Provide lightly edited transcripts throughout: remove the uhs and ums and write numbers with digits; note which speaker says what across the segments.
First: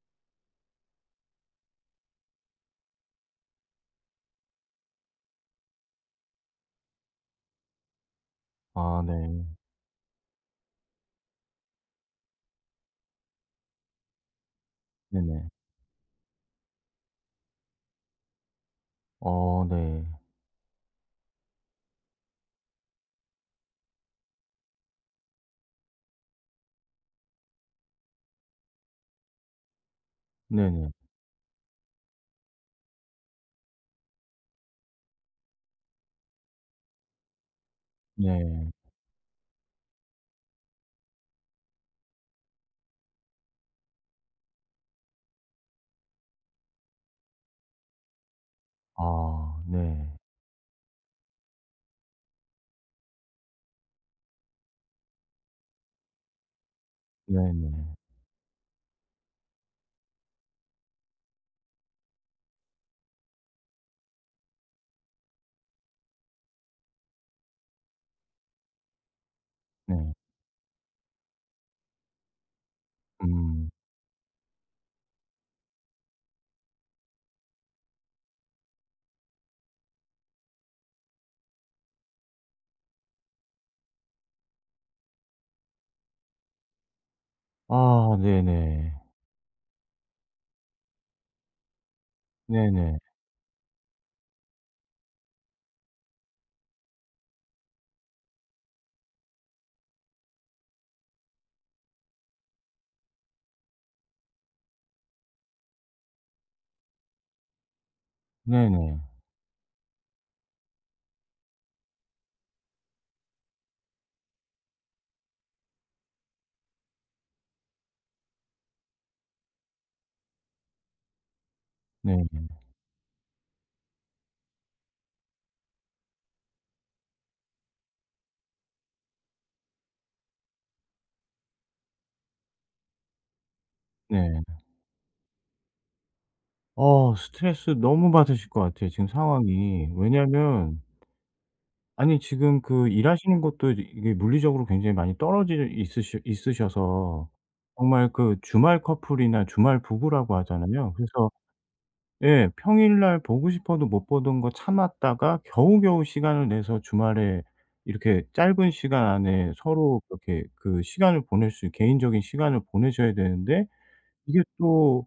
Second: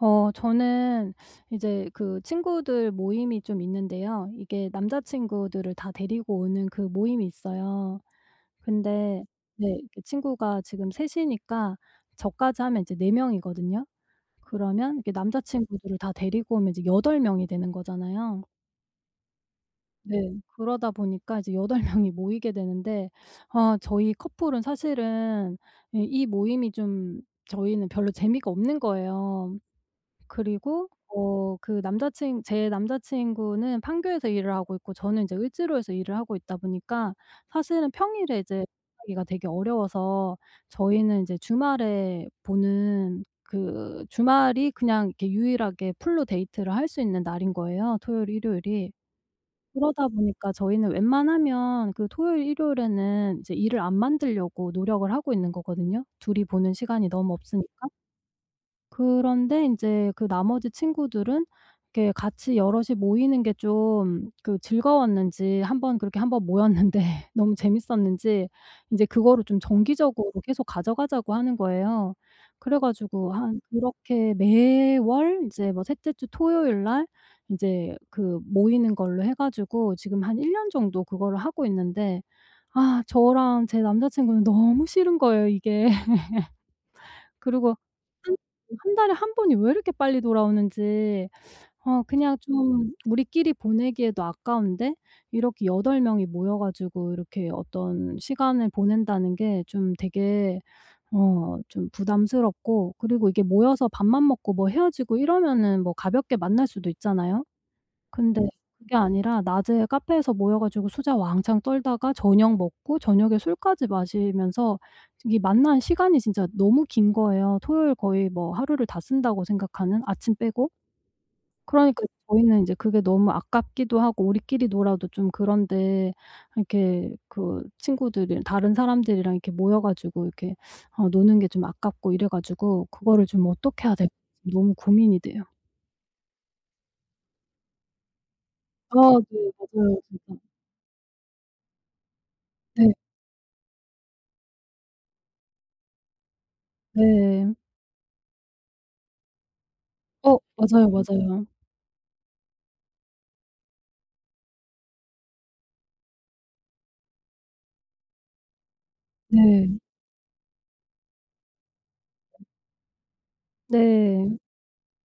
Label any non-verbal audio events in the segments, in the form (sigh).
Speaker 1: 저는 이제 그 친구들 모임이 좀 있는데요. 이게 남자 친구들을 다 데리고 오는 그 모임이 있어요.
Speaker 2: 아
Speaker 1: 근데
Speaker 2: 네.
Speaker 1: 네, 그 친구가 지금 셋 이니까 저까지 하면 이제 네 명이거든요. 그러면 이렇게 남자
Speaker 2: 네네.
Speaker 1: 친구들을 다 데리고 오면 이제 여덟 명이 되는 거잖아요.
Speaker 2: 어 네.
Speaker 1: 네. 그러다 보니까 이제 여덟 (laughs) 명이 모이게 되는데 저희 커플은 사실은 이이 모임이 좀, 저희는 별로 재미가 없는 거예요. 그리고
Speaker 2: 네네.
Speaker 1: 어 그 남자친 제 남자친구는 판교에서 일을 하고 있고 저는 이제 을지로에서 일을 하고 있다 보니까, 사실은 평일에 이제
Speaker 2: 네.
Speaker 1: 만나기가 되게 어려워서 저희는 이제 주말에 보는, 그 주말이 그냥 이렇게 유일하게 풀로 데이트를 할 수 있는 날인 거예요, 토요일, 일요일이.
Speaker 2: 아 네.
Speaker 1: 그러다 보니까 저희는 웬만하면 그 토요일, 일요일에는 이제 일을 안 만들려고 노력을 하고 있는 거거든요, 둘이 보는 시간이 너무 없으니까.
Speaker 2: 네네.
Speaker 1: 그런데 인제 그 나머지 친구들은 이렇게 같이 여럿이 모이는 게 좀 그 즐거웠는지, 한 번 그렇게 한 번 모였는데 (laughs) 너무 재밌었는지 인제 그거를 좀
Speaker 2: 네.
Speaker 1: 정기적으로 계속 가져가자고 하는 거예요. 그래 가지고 한
Speaker 2: 음.
Speaker 1: 그렇게 매월 이제 뭐 셋째 주 토요일 날 인제 그 모이는 걸로 해 가지고 지금 한 1년 정도 그거를 하고 있는데, 저랑 제 남자 친구는 너무 싫은 거예요, 이게. 그리고
Speaker 2: 아
Speaker 1: 한
Speaker 2: 네네.
Speaker 1: 한 달에 한 번이 왜 이렇게 빨리 돌아오는지, 그냥 좀
Speaker 2: 네네.
Speaker 1: 우리끼리 보내기에도 아까운데 이렇게 8 명이 모여 가지고 이렇게 어떤 시간을 보낸다는 게 좀 되게 좀 부담스럽고, 그리고 이게 모여서 밥만 먹고 뭐 헤어지고 이러면은 뭐 가볍게 만날 수도 있잖아요. 근데 그게
Speaker 2: 네네.
Speaker 1: 아니라 낮에 카페에서 모여 가지고 수다 왕창 떨다가 저녁 먹고 저녁에 술까지 마시면서, 이 만난 시간이 진짜 너무 긴 거예요. 토요일 거의 뭐 하루를 다 쓴다고 생각하는, 아침 빼고. 그러니까
Speaker 2: 네.
Speaker 1: 저희는 인제 그게 너무 아깝기도 하고 우리끼리 놀아도 좀 그런데, 이렇게 그 친구들이 다른 사람들이랑 이렇게 모여 가지고 이렇게 노는 게 좀 아깝고 이래 가지고 그거를 좀 어떻게 해야 될지
Speaker 2: 네.
Speaker 1: 너무 고민이 돼요.
Speaker 2: 어 스트레스 너무 받으실 것 같아요,
Speaker 1: 아
Speaker 2: 지금
Speaker 1: 네.
Speaker 2: 상황이.
Speaker 1: 맞아요. 진짜.
Speaker 2: 왜냐면, 아니, 지금 그
Speaker 1: 네.
Speaker 2: 일하시는 것도 이제 이게 물리적으로 굉장히 많이 떨어져 있으시 있으셔서
Speaker 1: 네.
Speaker 2: 정말 그 주말 커플이나 주말 부부라고
Speaker 1: 어 맞아요,
Speaker 2: 하잖아요. 그래서
Speaker 1: 맞아요.
Speaker 2: 예. 평일날 보고 싶어도 못 보던 거 참았다가 겨우겨우 시간을 내서 주말에 이렇게 짧은 시간 안에
Speaker 1: 네.
Speaker 2: 서로 그렇게 그 시간을 보낼 수, 개인적인 시간을 보내셔야 되는데
Speaker 1: 네.
Speaker 2: 이게 또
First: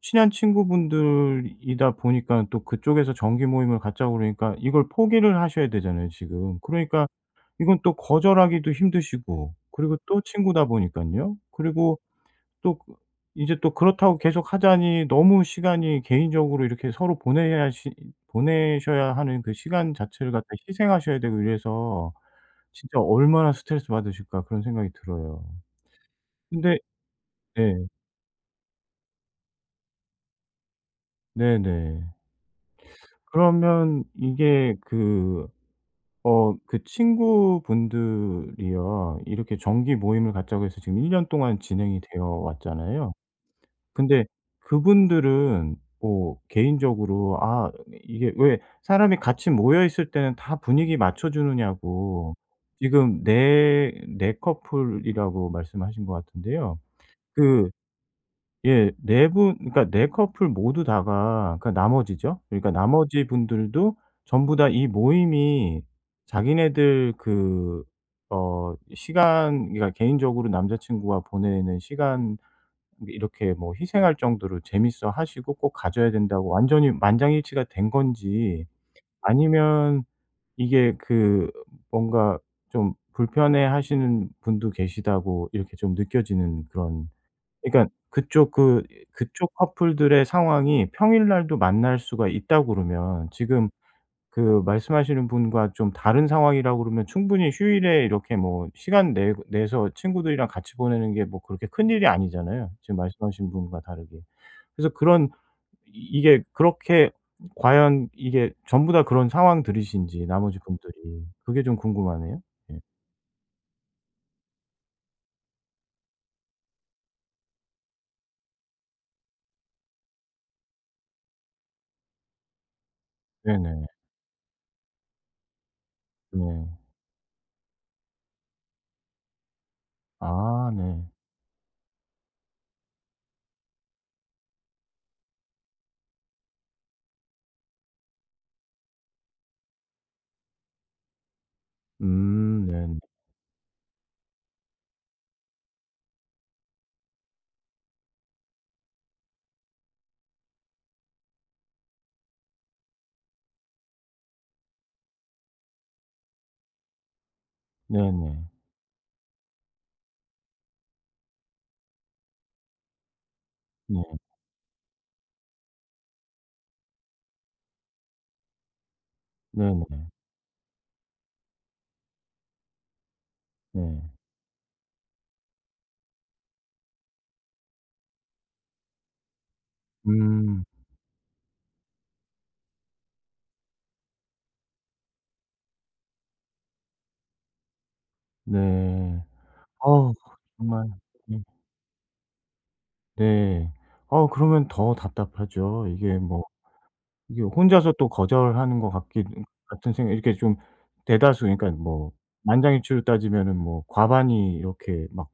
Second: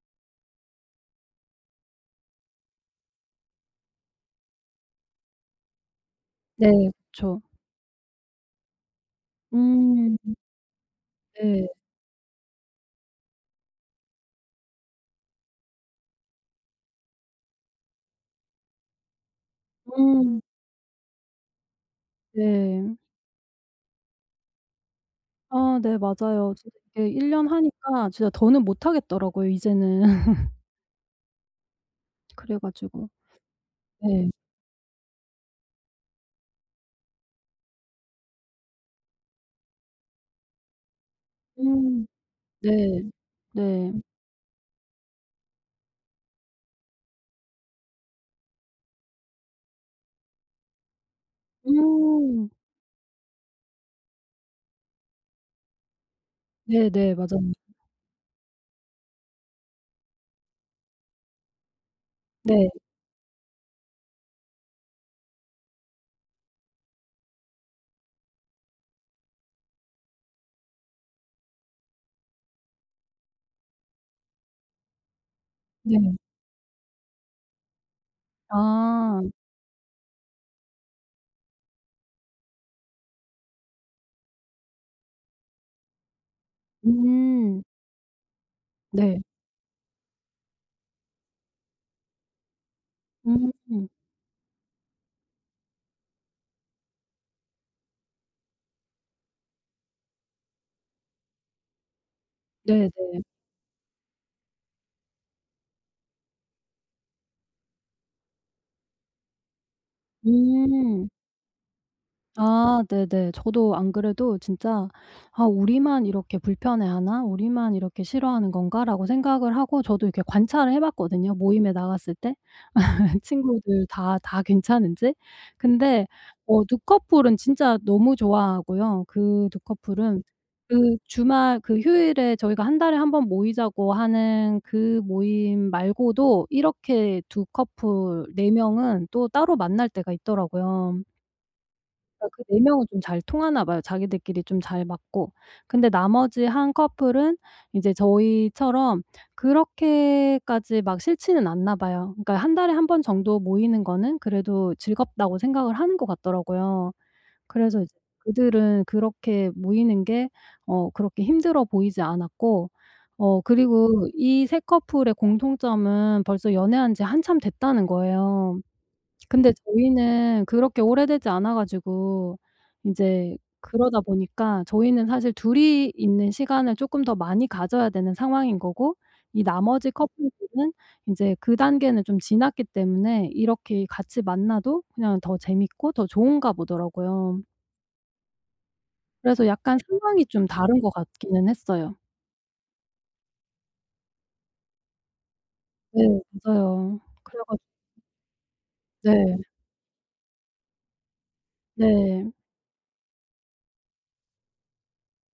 Speaker 2: 친한 친구분들이다 보니까 또 그쪽에서 정기 모임을 갖자고 그러니까 이걸 포기를 하셔야 되잖아요, 지금.
Speaker 1: 네.
Speaker 2: 그러니까
Speaker 1: 그쵸.
Speaker 2: 이건 또 거절하기도 힘드시고, 그리고 또
Speaker 1: 음
Speaker 2: 친구다 보니까요.
Speaker 1: 네.
Speaker 2: 그리고 또 그, 이제 또 그렇다고 계속 하자니 너무 시간이 개인적으로 이렇게 서로 보내야 시 보내셔야 하는 그 시간 자체를
Speaker 1: 음
Speaker 2: 갖다 희생하셔야 되고, 이래서
Speaker 1: 네.
Speaker 2: 진짜 얼마나 스트레스 받으실까 그런 생각이 들어요.
Speaker 1: 아 네 맞아요. 진짜
Speaker 2: 근데
Speaker 1: 이게 1 년
Speaker 2: 네.
Speaker 1: 하니까 진짜 더는 못 하겠더라고요 이제는.
Speaker 2: 네네.
Speaker 1: (laughs) 그래 가지고
Speaker 2: 그러면
Speaker 1: 네.
Speaker 2: 이게 그, 그 친구분들이요. 이렇게 정기 모임을 갖자고 해서 지금 1년 동안 진행이
Speaker 1: 음
Speaker 2: 되어
Speaker 1: 네.
Speaker 2: 왔잖아요.
Speaker 1: 네.
Speaker 2: 근데 그분들은 뭐 개인적으로, 아 이게 왜 사람이 같이 모여 있을 때는 다 분위기 맞춰 주느냐고.
Speaker 1: 음
Speaker 2: 지금 네4 커플이라고 말씀하신 것 같은데요.
Speaker 1: 네네. 맞아요.
Speaker 2: 그, 예, 4 분, 그러니까 4 커플 모두 다가, 그러니까 나머지죠. 그러니까
Speaker 1: 네.
Speaker 2: 나머지 분들도 전부 다 이 모임이 자기네들 그, 시간, 그러니까 개인적으로 남자 친구와 보내는 시간 뭐 이렇게 뭐 희생할 정도로 재밌어 하시고 꼭 가져야
Speaker 1: 네.
Speaker 2: 된다고 완전히 만장일치가 된 건지,
Speaker 1: 아.
Speaker 2: 아니면 이게 그 뭔가 좀 불편해 하시는 분도 계시다고 이렇게 좀 느껴지는 그런,
Speaker 1: 음.
Speaker 2: 그러니까 그쪽 그
Speaker 1: 네.
Speaker 2: 그쪽 커플들의 상황이 평일날도 만날 수가 있다고 그러면, 지금
Speaker 1: 음
Speaker 2: 그 말씀하시는 분과 좀 다른 상황이라 고 그러면 충분히 휴일에 이렇게 뭐 시간 내 내서 친구들이랑 같이 보내는 게 뭐 그렇게 큰일이 아니잖아요,
Speaker 1: 네네.
Speaker 2: 지금 말씀하신 분과 다르게. 그래서 그런, 이 이게 그렇게 과연 이게 전부 다 그런 상황들이신지 나머지 분들이
Speaker 1: 음.
Speaker 2: 그게 좀 궁금하네요. 예.
Speaker 1: 아 네네. 저도 안 그래도 진짜 '아 우리만 이렇게 불편해하나? 우리만 이렇게 싫어하는 건가?'라고 생각을 하고 저도 이렇게 관찰을 해 봤거든요, 모임에 나갔을 때 (laughs)
Speaker 2: 네네.
Speaker 1: 친구들 다 괜찮은지. 근데
Speaker 2: 네.
Speaker 1: 두 커플은 진짜 너무 좋아하고요. 그 두 커플은
Speaker 2: 아
Speaker 1: 그
Speaker 2: 네.
Speaker 1: 주말 그 휴일에 저희가 한 달에 한 번 모이자고 하는 그 모임 말고도 이렇게 두 커플 네 명은 또 따로 만날 때가 있더라고요. 그러니까 그 4 명은
Speaker 2: 네네.
Speaker 1: 좀 잘 통하나 봐요. 자기들끼리 좀 잘 맞고. 근데 나머지 한 커플은 이제 저희처럼 그렇게까지 막 싫지는 않나 봐요. 그러니까 한 달에 한 번 정도 모이는 거는 그래도 즐겁다고 생각을 하는 것 같더라고요. 그래서 이제
Speaker 2: 네네.
Speaker 1: 그들은 그렇게 모이는 게 그렇게 힘들어 보이지 않았고,
Speaker 2: 네.
Speaker 1: 그리고 이 세 커플의 공통점은 벌써 연애한 지 한참 됐다는 거예요. 근데
Speaker 2: 네네.
Speaker 1: 저희는 그렇게 오래되지 않아 가지고 인제
Speaker 2: 네.
Speaker 1: 그러다 보니까 저희는 사실 둘이 있는 시간을 쪼끔 더 많이 가져야 되는 상황인 거고, 이 나머지
Speaker 2: 음.
Speaker 1: 커플들은 인제 그 단계는 좀 지났기 때문에 이렇게 같이 만나도 그냥 더 재밌고 더 좋은가 보더라고요.
Speaker 2: 네.
Speaker 1: 그래서 약간
Speaker 2: 어우,
Speaker 1: 상황이 좀 다른
Speaker 2: 정말.
Speaker 1: 것
Speaker 2: 네.
Speaker 1: 같기는 했어요.
Speaker 2: 네. 어 그러면 더 답답하죠. 이게
Speaker 1: 네
Speaker 2: 뭐
Speaker 1: 맞아요.
Speaker 2: 이게
Speaker 1: 그래 가지고
Speaker 2: 혼자서 또 거절하는 것 같기,
Speaker 1: 네.
Speaker 2: 같은 생각 이렇게 좀 대다수, 그러니까 뭐
Speaker 1: 네.
Speaker 2: 만장일치로 따지면은 뭐 과반이 이렇게 막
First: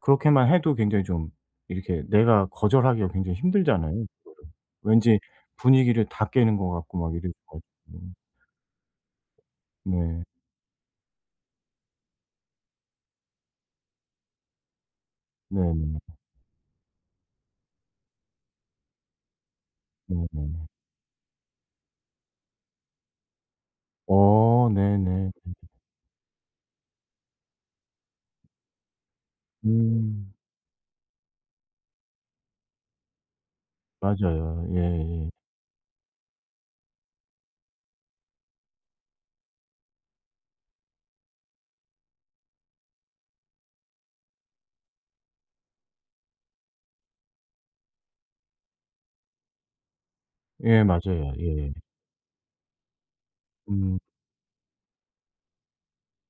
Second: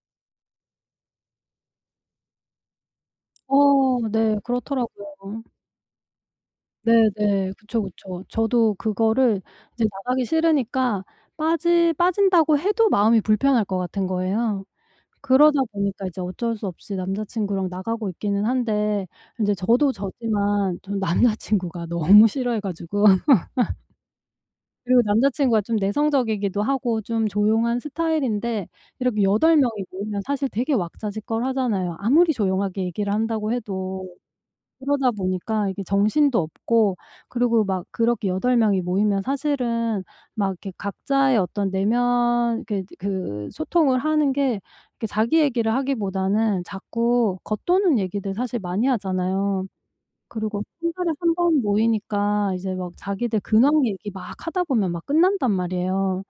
Speaker 2: 그렇게만 해도 굉장히 좀 이렇게 내가 거절하기가 굉장히 힘들잖아요,
Speaker 1: 어 네.
Speaker 2: 그거를. 왠지
Speaker 1: 그렇더라고요.
Speaker 2: 분위기를 다 깨는 것 같고 막 이래
Speaker 1: 네네.
Speaker 2: 고.
Speaker 1: 그쵸, 그쵸. 저도 그거를 이제
Speaker 2: 네.
Speaker 1: 나가기 싫으니까 빠지 빠진다고 해도 마음이 불편할 것 같은 거예요. 그러다
Speaker 2: 네네.
Speaker 1: 보니까 이제 어쩔 수 없이 남자 친구랑 나가고 있기는 한데, 인제 저도
Speaker 2: 네네.
Speaker 1: 저지만 전 남자 친구가 (laughs) 너무 싫어해 가지고 (laughs)
Speaker 2: 어
Speaker 1: 그리고 남자
Speaker 2: 네네.
Speaker 1: 친구가 좀 내성적이기도 하고 좀 조용한 스타일인데, 이렇게 여덟 명이 모이면
Speaker 2: 음.
Speaker 1: 사실 되게 왁자지껄하잖아요. 아무리 조용하게 얘기를 한다고 해도.
Speaker 2: 맞아요.
Speaker 1: 그러다
Speaker 2: 예예.
Speaker 1: 보니까 이게 정신도 없고, 그리고 막 그렇게 여덟 명이 모이면 사실은 막 이렇게 각자의 어떤 내면, 그 소통을 하는 게, 이렇게 자기 얘기를 하기보다는 자꾸 겉도는 얘기들 사실 많이 하잖아요. 그리고
Speaker 2: 예, 예,
Speaker 1: 한 달에
Speaker 2: 맞아요.
Speaker 1: 한 번
Speaker 2: 예. 예.
Speaker 1: 모이니까 이제 막 자기들 근황
Speaker 2: 음.
Speaker 1: 얘기 막 하다 보면 막 끝난단 말이에요.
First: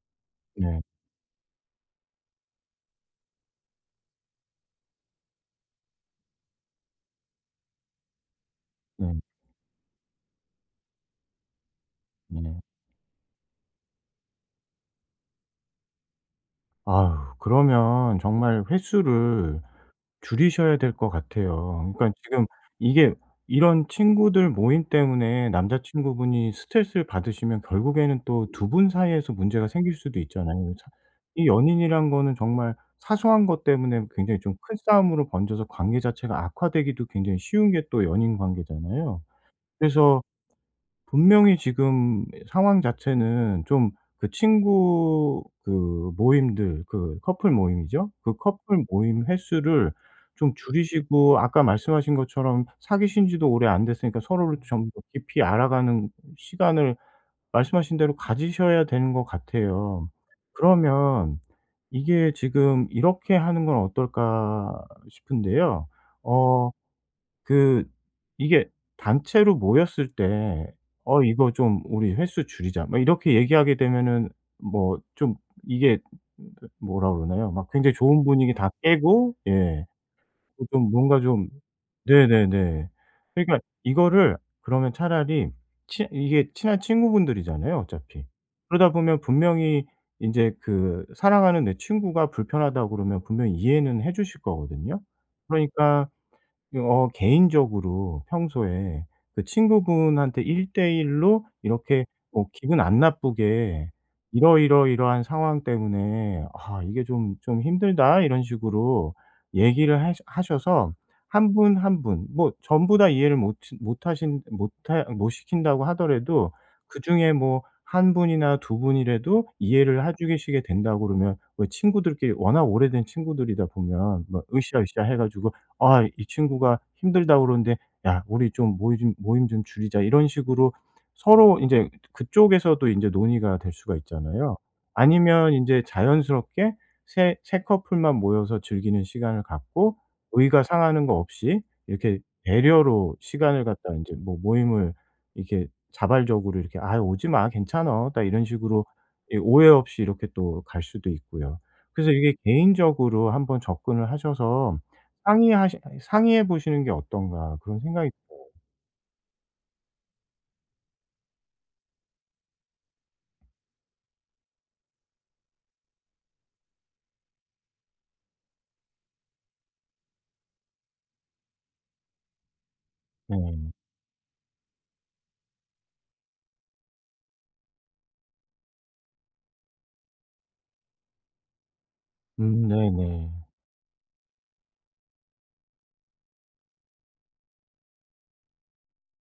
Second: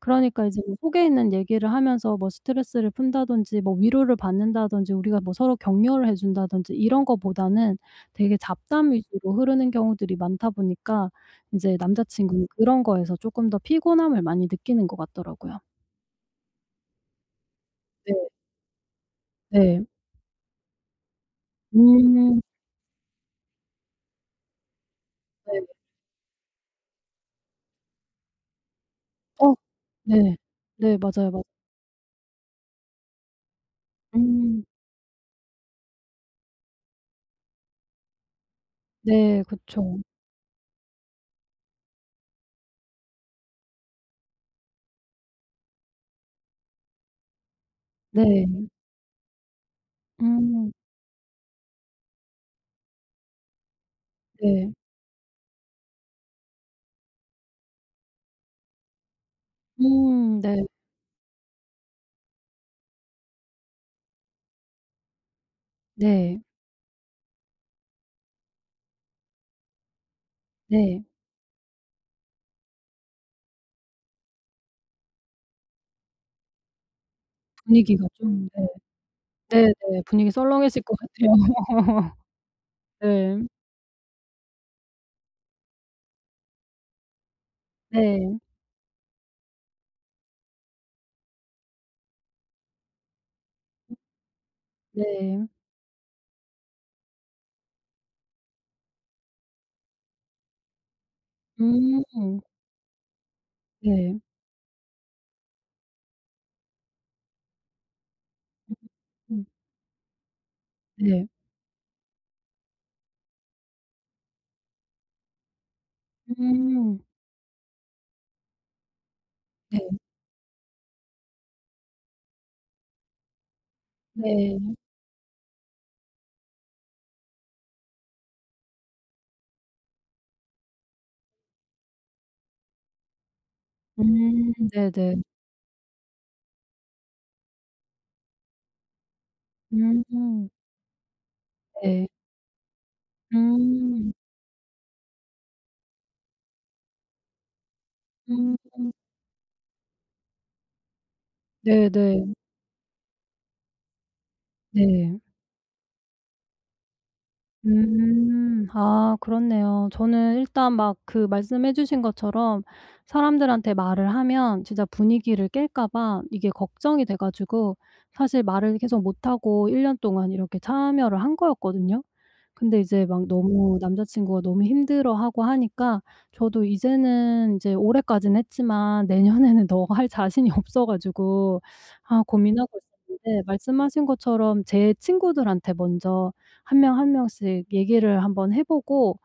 Speaker 1: 그러니까 이제 뭐
Speaker 2: 네.
Speaker 1: 속에 있는 얘기를 하면서 뭐 스트레스를 푼다든지, 뭐 위로를 받는다든지, 우리가 뭐 서로 격려를 해 준다든지 이런 거보다는 되게 잡담
Speaker 2: 네.
Speaker 1: 위주로 흐르는 경우들이 많다 보니까 인제 남자친구는
Speaker 2: 네.
Speaker 1: 그런 거에서 쪼끔 더 피곤함을 많이 느끼는 것 같더라고요.
Speaker 2: 아유,
Speaker 1: 네.
Speaker 2: 그러면 정말 횟수를
Speaker 1: 네.
Speaker 2: 줄이셔야 될 것 같아요. 그러니까
Speaker 1: 음.
Speaker 2: 지금 이게 이런 친구들 모임 때문에
Speaker 1: 네.
Speaker 2: 남자 친구분이 스트레스를 받으시면 결국에는 또 두 분 사이에서
Speaker 1: 어
Speaker 2: 문제가 생길 수도
Speaker 1: 네.
Speaker 2: 있잖아요. 자-,
Speaker 1: 네. 맞아요, 맞아요.
Speaker 2: 이 연인이란 거는 정말 사소한 것 때문에 굉장히 좀
Speaker 1: 음.
Speaker 2: 큰 싸움으로 번져서 관계 자체가 악화되기도 굉장히 쉬운 게 또 연인 관계잖아요.
Speaker 1: 네. 그쵸.
Speaker 2: 그래서 분명히 지금 상황 자체는 좀, 그 친구, 그 모임들, 그 커플 모임이죠. 그
Speaker 1: 네.
Speaker 2: 커플 모임 횟수를 좀
Speaker 1: 음.
Speaker 2: 줄이시고, 아까 말씀하신 것처럼 사귀신 지도 오래 안 됐으니까 서로를
Speaker 1: 네.
Speaker 2: 좀 더 깊이 알아가는 시간을 말씀하신 대로 가지셔야 되는 것 같아요.
Speaker 1: 음. 네.
Speaker 2: 그러면 이게 지금 '이렇게 하는 건 어떨까?' 싶은데요.
Speaker 1: 네.
Speaker 2: 어 그, 이게 단체로 모였을 때
Speaker 1: 네.
Speaker 2: "어, 이거 좀 우리 횟수 줄이자." 막 이렇게 얘기하게 되면은 뭐 좀, 이게 뭐라 그러나요? 막 굉장히
Speaker 1: 분위기가
Speaker 2: 좋은
Speaker 1: 좀,
Speaker 2: 분위기
Speaker 1: 네.
Speaker 2: 다 깨고. 예.
Speaker 1: 네네. 분위기
Speaker 2: 그
Speaker 1: 썰렁해질
Speaker 2: 좀
Speaker 1: 것
Speaker 2: 뭔가
Speaker 1: 같아요.
Speaker 2: 좀.
Speaker 1: (laughs)
Speaker 2: 네네네.
Speaker 1: 네.
Speaker 2: 그러니까 이거를, 그러면 차라리, 친 이게 친한 친구분들이잖아요, 어차피.
Speaker 1: 네.
Speaker 2: 그러다 보면 분명히 인제 그 사랑하는 내 친구가 불편하다고 그러면 분명히 이해는 해 주실 거거든요.
Speaker 1: 네.
Speaker 2: 그러니까 개인적으로 평소에 그 친구분한테 1대1로 이렇게
Speaker 1: 음.
Speaker 2: 뭐 기분 안 나쁘게
Speaker 1: 네.
Speaker 2: "이러이러이러한 상황 때문에, 아 이게 좀 힘들다." 이런 식으로
Speaker 1: 음.
Speaker 2: 얘기를 하셔서
Speaker 1: 네.
Speaker 2: 한 분 한 분, 뭐 전부 다 이해를 못 시 못 하신 못 하 못 시킨다고 하더라도
Speaker 1: 음.
Speaker 2: 그중에 뭐 한 분이나 두 분이라도
Speaker 1: 네.
Speaker 2: 이해를 해 주시게 된다 그러면, 왜, 친구들끼리 워낙 오래된 친구들이다 보면 막
Speaker 1: 네.
Speaker 2: 으쌰으쌰 해 가지고, 아 이 친구가 힘들다 그러는데 "야, 우리 좀모좀 모임 좀 줄이자." 이런 식으로 서로 이제 그쪽에서도 이제 논의가 될 수가
Speaker 1: 음.
Speaker 2: 있잖아요.
Speaker 1: 네네.
Speaker 2: 아니면 이제 자연스럽게, 새, 커플만 모여서 즐기는 시간을 갖고
Speaker 1: 음.
Speaker 2: 의가 상하는 거 없이
Speaker 1: 네.
Speaker 2: 이렇게 배려로 시간을 갖다 이
Speaker 1: 음.
Speaker 2: 제 뭐 모임을 이렇게 자발적으로, 이렇게 "아 오지 마. 괜찮아." 나 이런
Speaker 1: 음.
Speaker 2: 식으로 이 오해 없이 이렇게 또 갈 수도 있고요.
Speaker 1: 네네.
Speaker 2: 그래서
Speaker 1: 네.
Speaker 2: 이게 개인적으로 한번 접근을 하셔서
Speaker 1: 네.
Speaker 2: 상의하시 '상의해 보시는 게 어떤가.' 그런 생각이 들어요.
Speaker 1: 음. 아 그렇네요. 저는 일단 막 그 말씀해 주신 것처럼 사람들한테 말을 하면 진짜 분위기를 깰까 봐 이게 걱정이 돼 가지고 사실 말을 계속 못 하고 1년 동안 이렇게 참여를 한 거였거든요. 근데 이제 막
Speaker 2: 네.
Speaker 1: 너무 남자 친구가 너무 힘들어하고 하니까 저도 이제는 이제 올해까지는 했지만 내년에는 (laughs) 더 할 자신이 없어 가지고 고민하고
Speaker 2: 네네.
Speaker 1: 있었는데, 말씀하신 것처럼 제 친구들한테 먼저 한 명 한 명씩 얘기를 한번 해 보고,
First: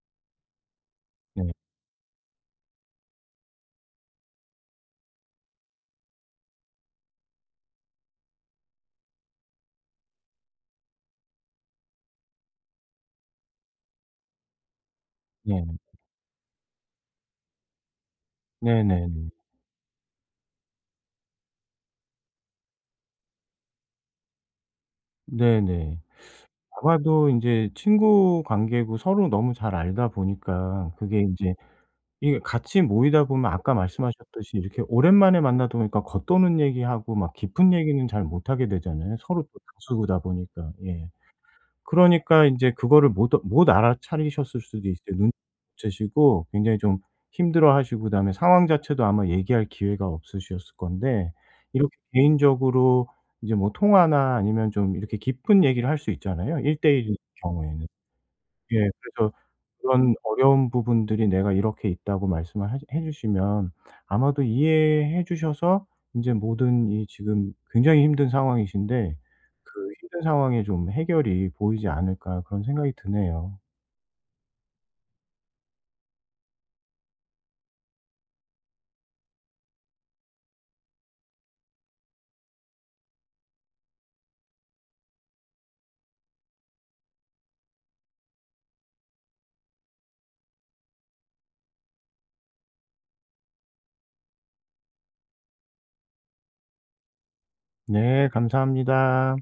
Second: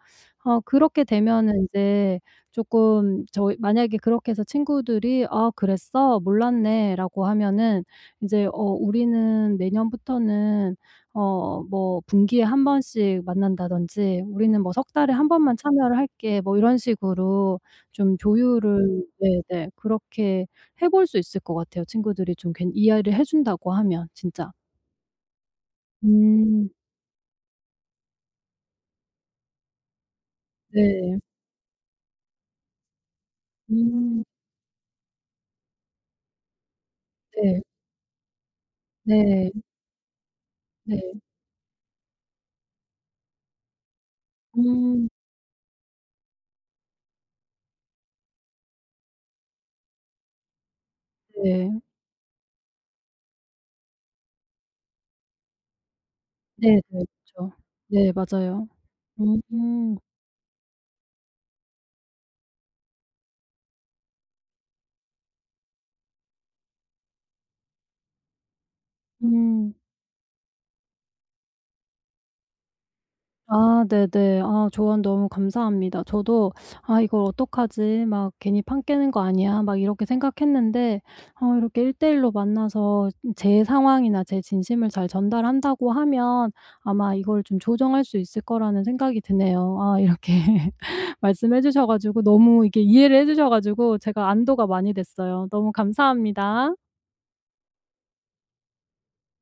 Speaker 1: 그렇게
Speaker 2: 네.
Speaker 1: 되면은 인제 쪼끔 저희, 만약에 그렇게 해서 친구들이 "아 그랬어? 몰랐네."라고 하면은 인제 "어 우리는 내년부터는 어 뭐 분기에 한 번씩 만난다든지, 우리는 뭐 석 달에 한 번만
Speaker 2: 네.
Speaker 1: 참여를 할게." 뭐 이런 식으로 좀
Speaker 2: 네,
Speaker 1: 조율을
Speaker 2: 네, 네.
Speaker 1: 네네 그렇게 해볼 수 있을 것 같아요. 친구들이 좀 괜 이해를 해 준다고 하면 진짜.
Speaker 2: 네네.
Speaker 1: 음.
Speaker 2: 아마도 인제 친구 관계고 서로 너무 잘 알다 보니까,
Speaker 1: 네.
Speaker 2: 그게 인제 이게 같이 모이다 보면 아까
Speaker 1: 음.
Speaker 2: 말씀하셨듯이 이렇게 오랜만에 만나다 보니까 겉도는 얘기하고 막
Speaker 1: 네.
Speaker 2: 깊은 얘기는 잘 못하게 되잖아요, 서로
Speaker 1: 네.
Speaker 2: 또 다수다 보니까. 예.
Speaker 1: 네.
Speaker 2: 그러니까 인제 그거를 못 알아차리셨을 수도
Speaker 1: 음.
Speaker 2: 있어요. 눈치 못 채시고 굉장히 좀 힘들어하시고, 그다음에 상황 자체도 아마 얘기할 기회가 없으셨을 건데
Speaker 1: 네.
Speaker 2: 이렇게 개인적으로 이제 뭐 통화나 아니면 좀 이렇게 깊은 얘기를 할 수 있잖아요, 1
Speaker 1: 네네.
Speaker 2: 대 1 일
Speaker 1: 그쵸.
Speaker 2: 경우에는.
Speaker 1: 네 맞아요.
Speaker 2: 예. 그래서
Speaker 1: 음. 음.
Speaker 2: 그런 어려운 부분들이 내가 이렇게 있다고 말씀을 하시 해 주시면, 아마도 이해해 주셔서 인제 모든, 이 지금 굉장히 힘든 상황이신데
Speaker 1: 음.
Speaker 2: 그 힘든 상황에 좀 해결이 보이지 않을까 그런 생각이 드네요.
Speaker 1: 아 네네. 조언 너무 감사합니다. 저도 '아 이걸 어떡하지? 막 괜히 판 깨는 거 아니야?' 막 이렇게 생각했는데 이렇게 1대1로 만나서 제 상황이나 제 진심을 잘 전달한다고 하면 아마 이걸 좀 조정할 수 있을 거라는 생각이 드네요. 아 이렇게 (laughs) 말씀해 주셔 가지고 너무 이렇게 이해를 해 주셔 가지고 제가 안도가 많이 됐어요. 너무 감사합니다.
Speaker 2: 네. 감사합니다.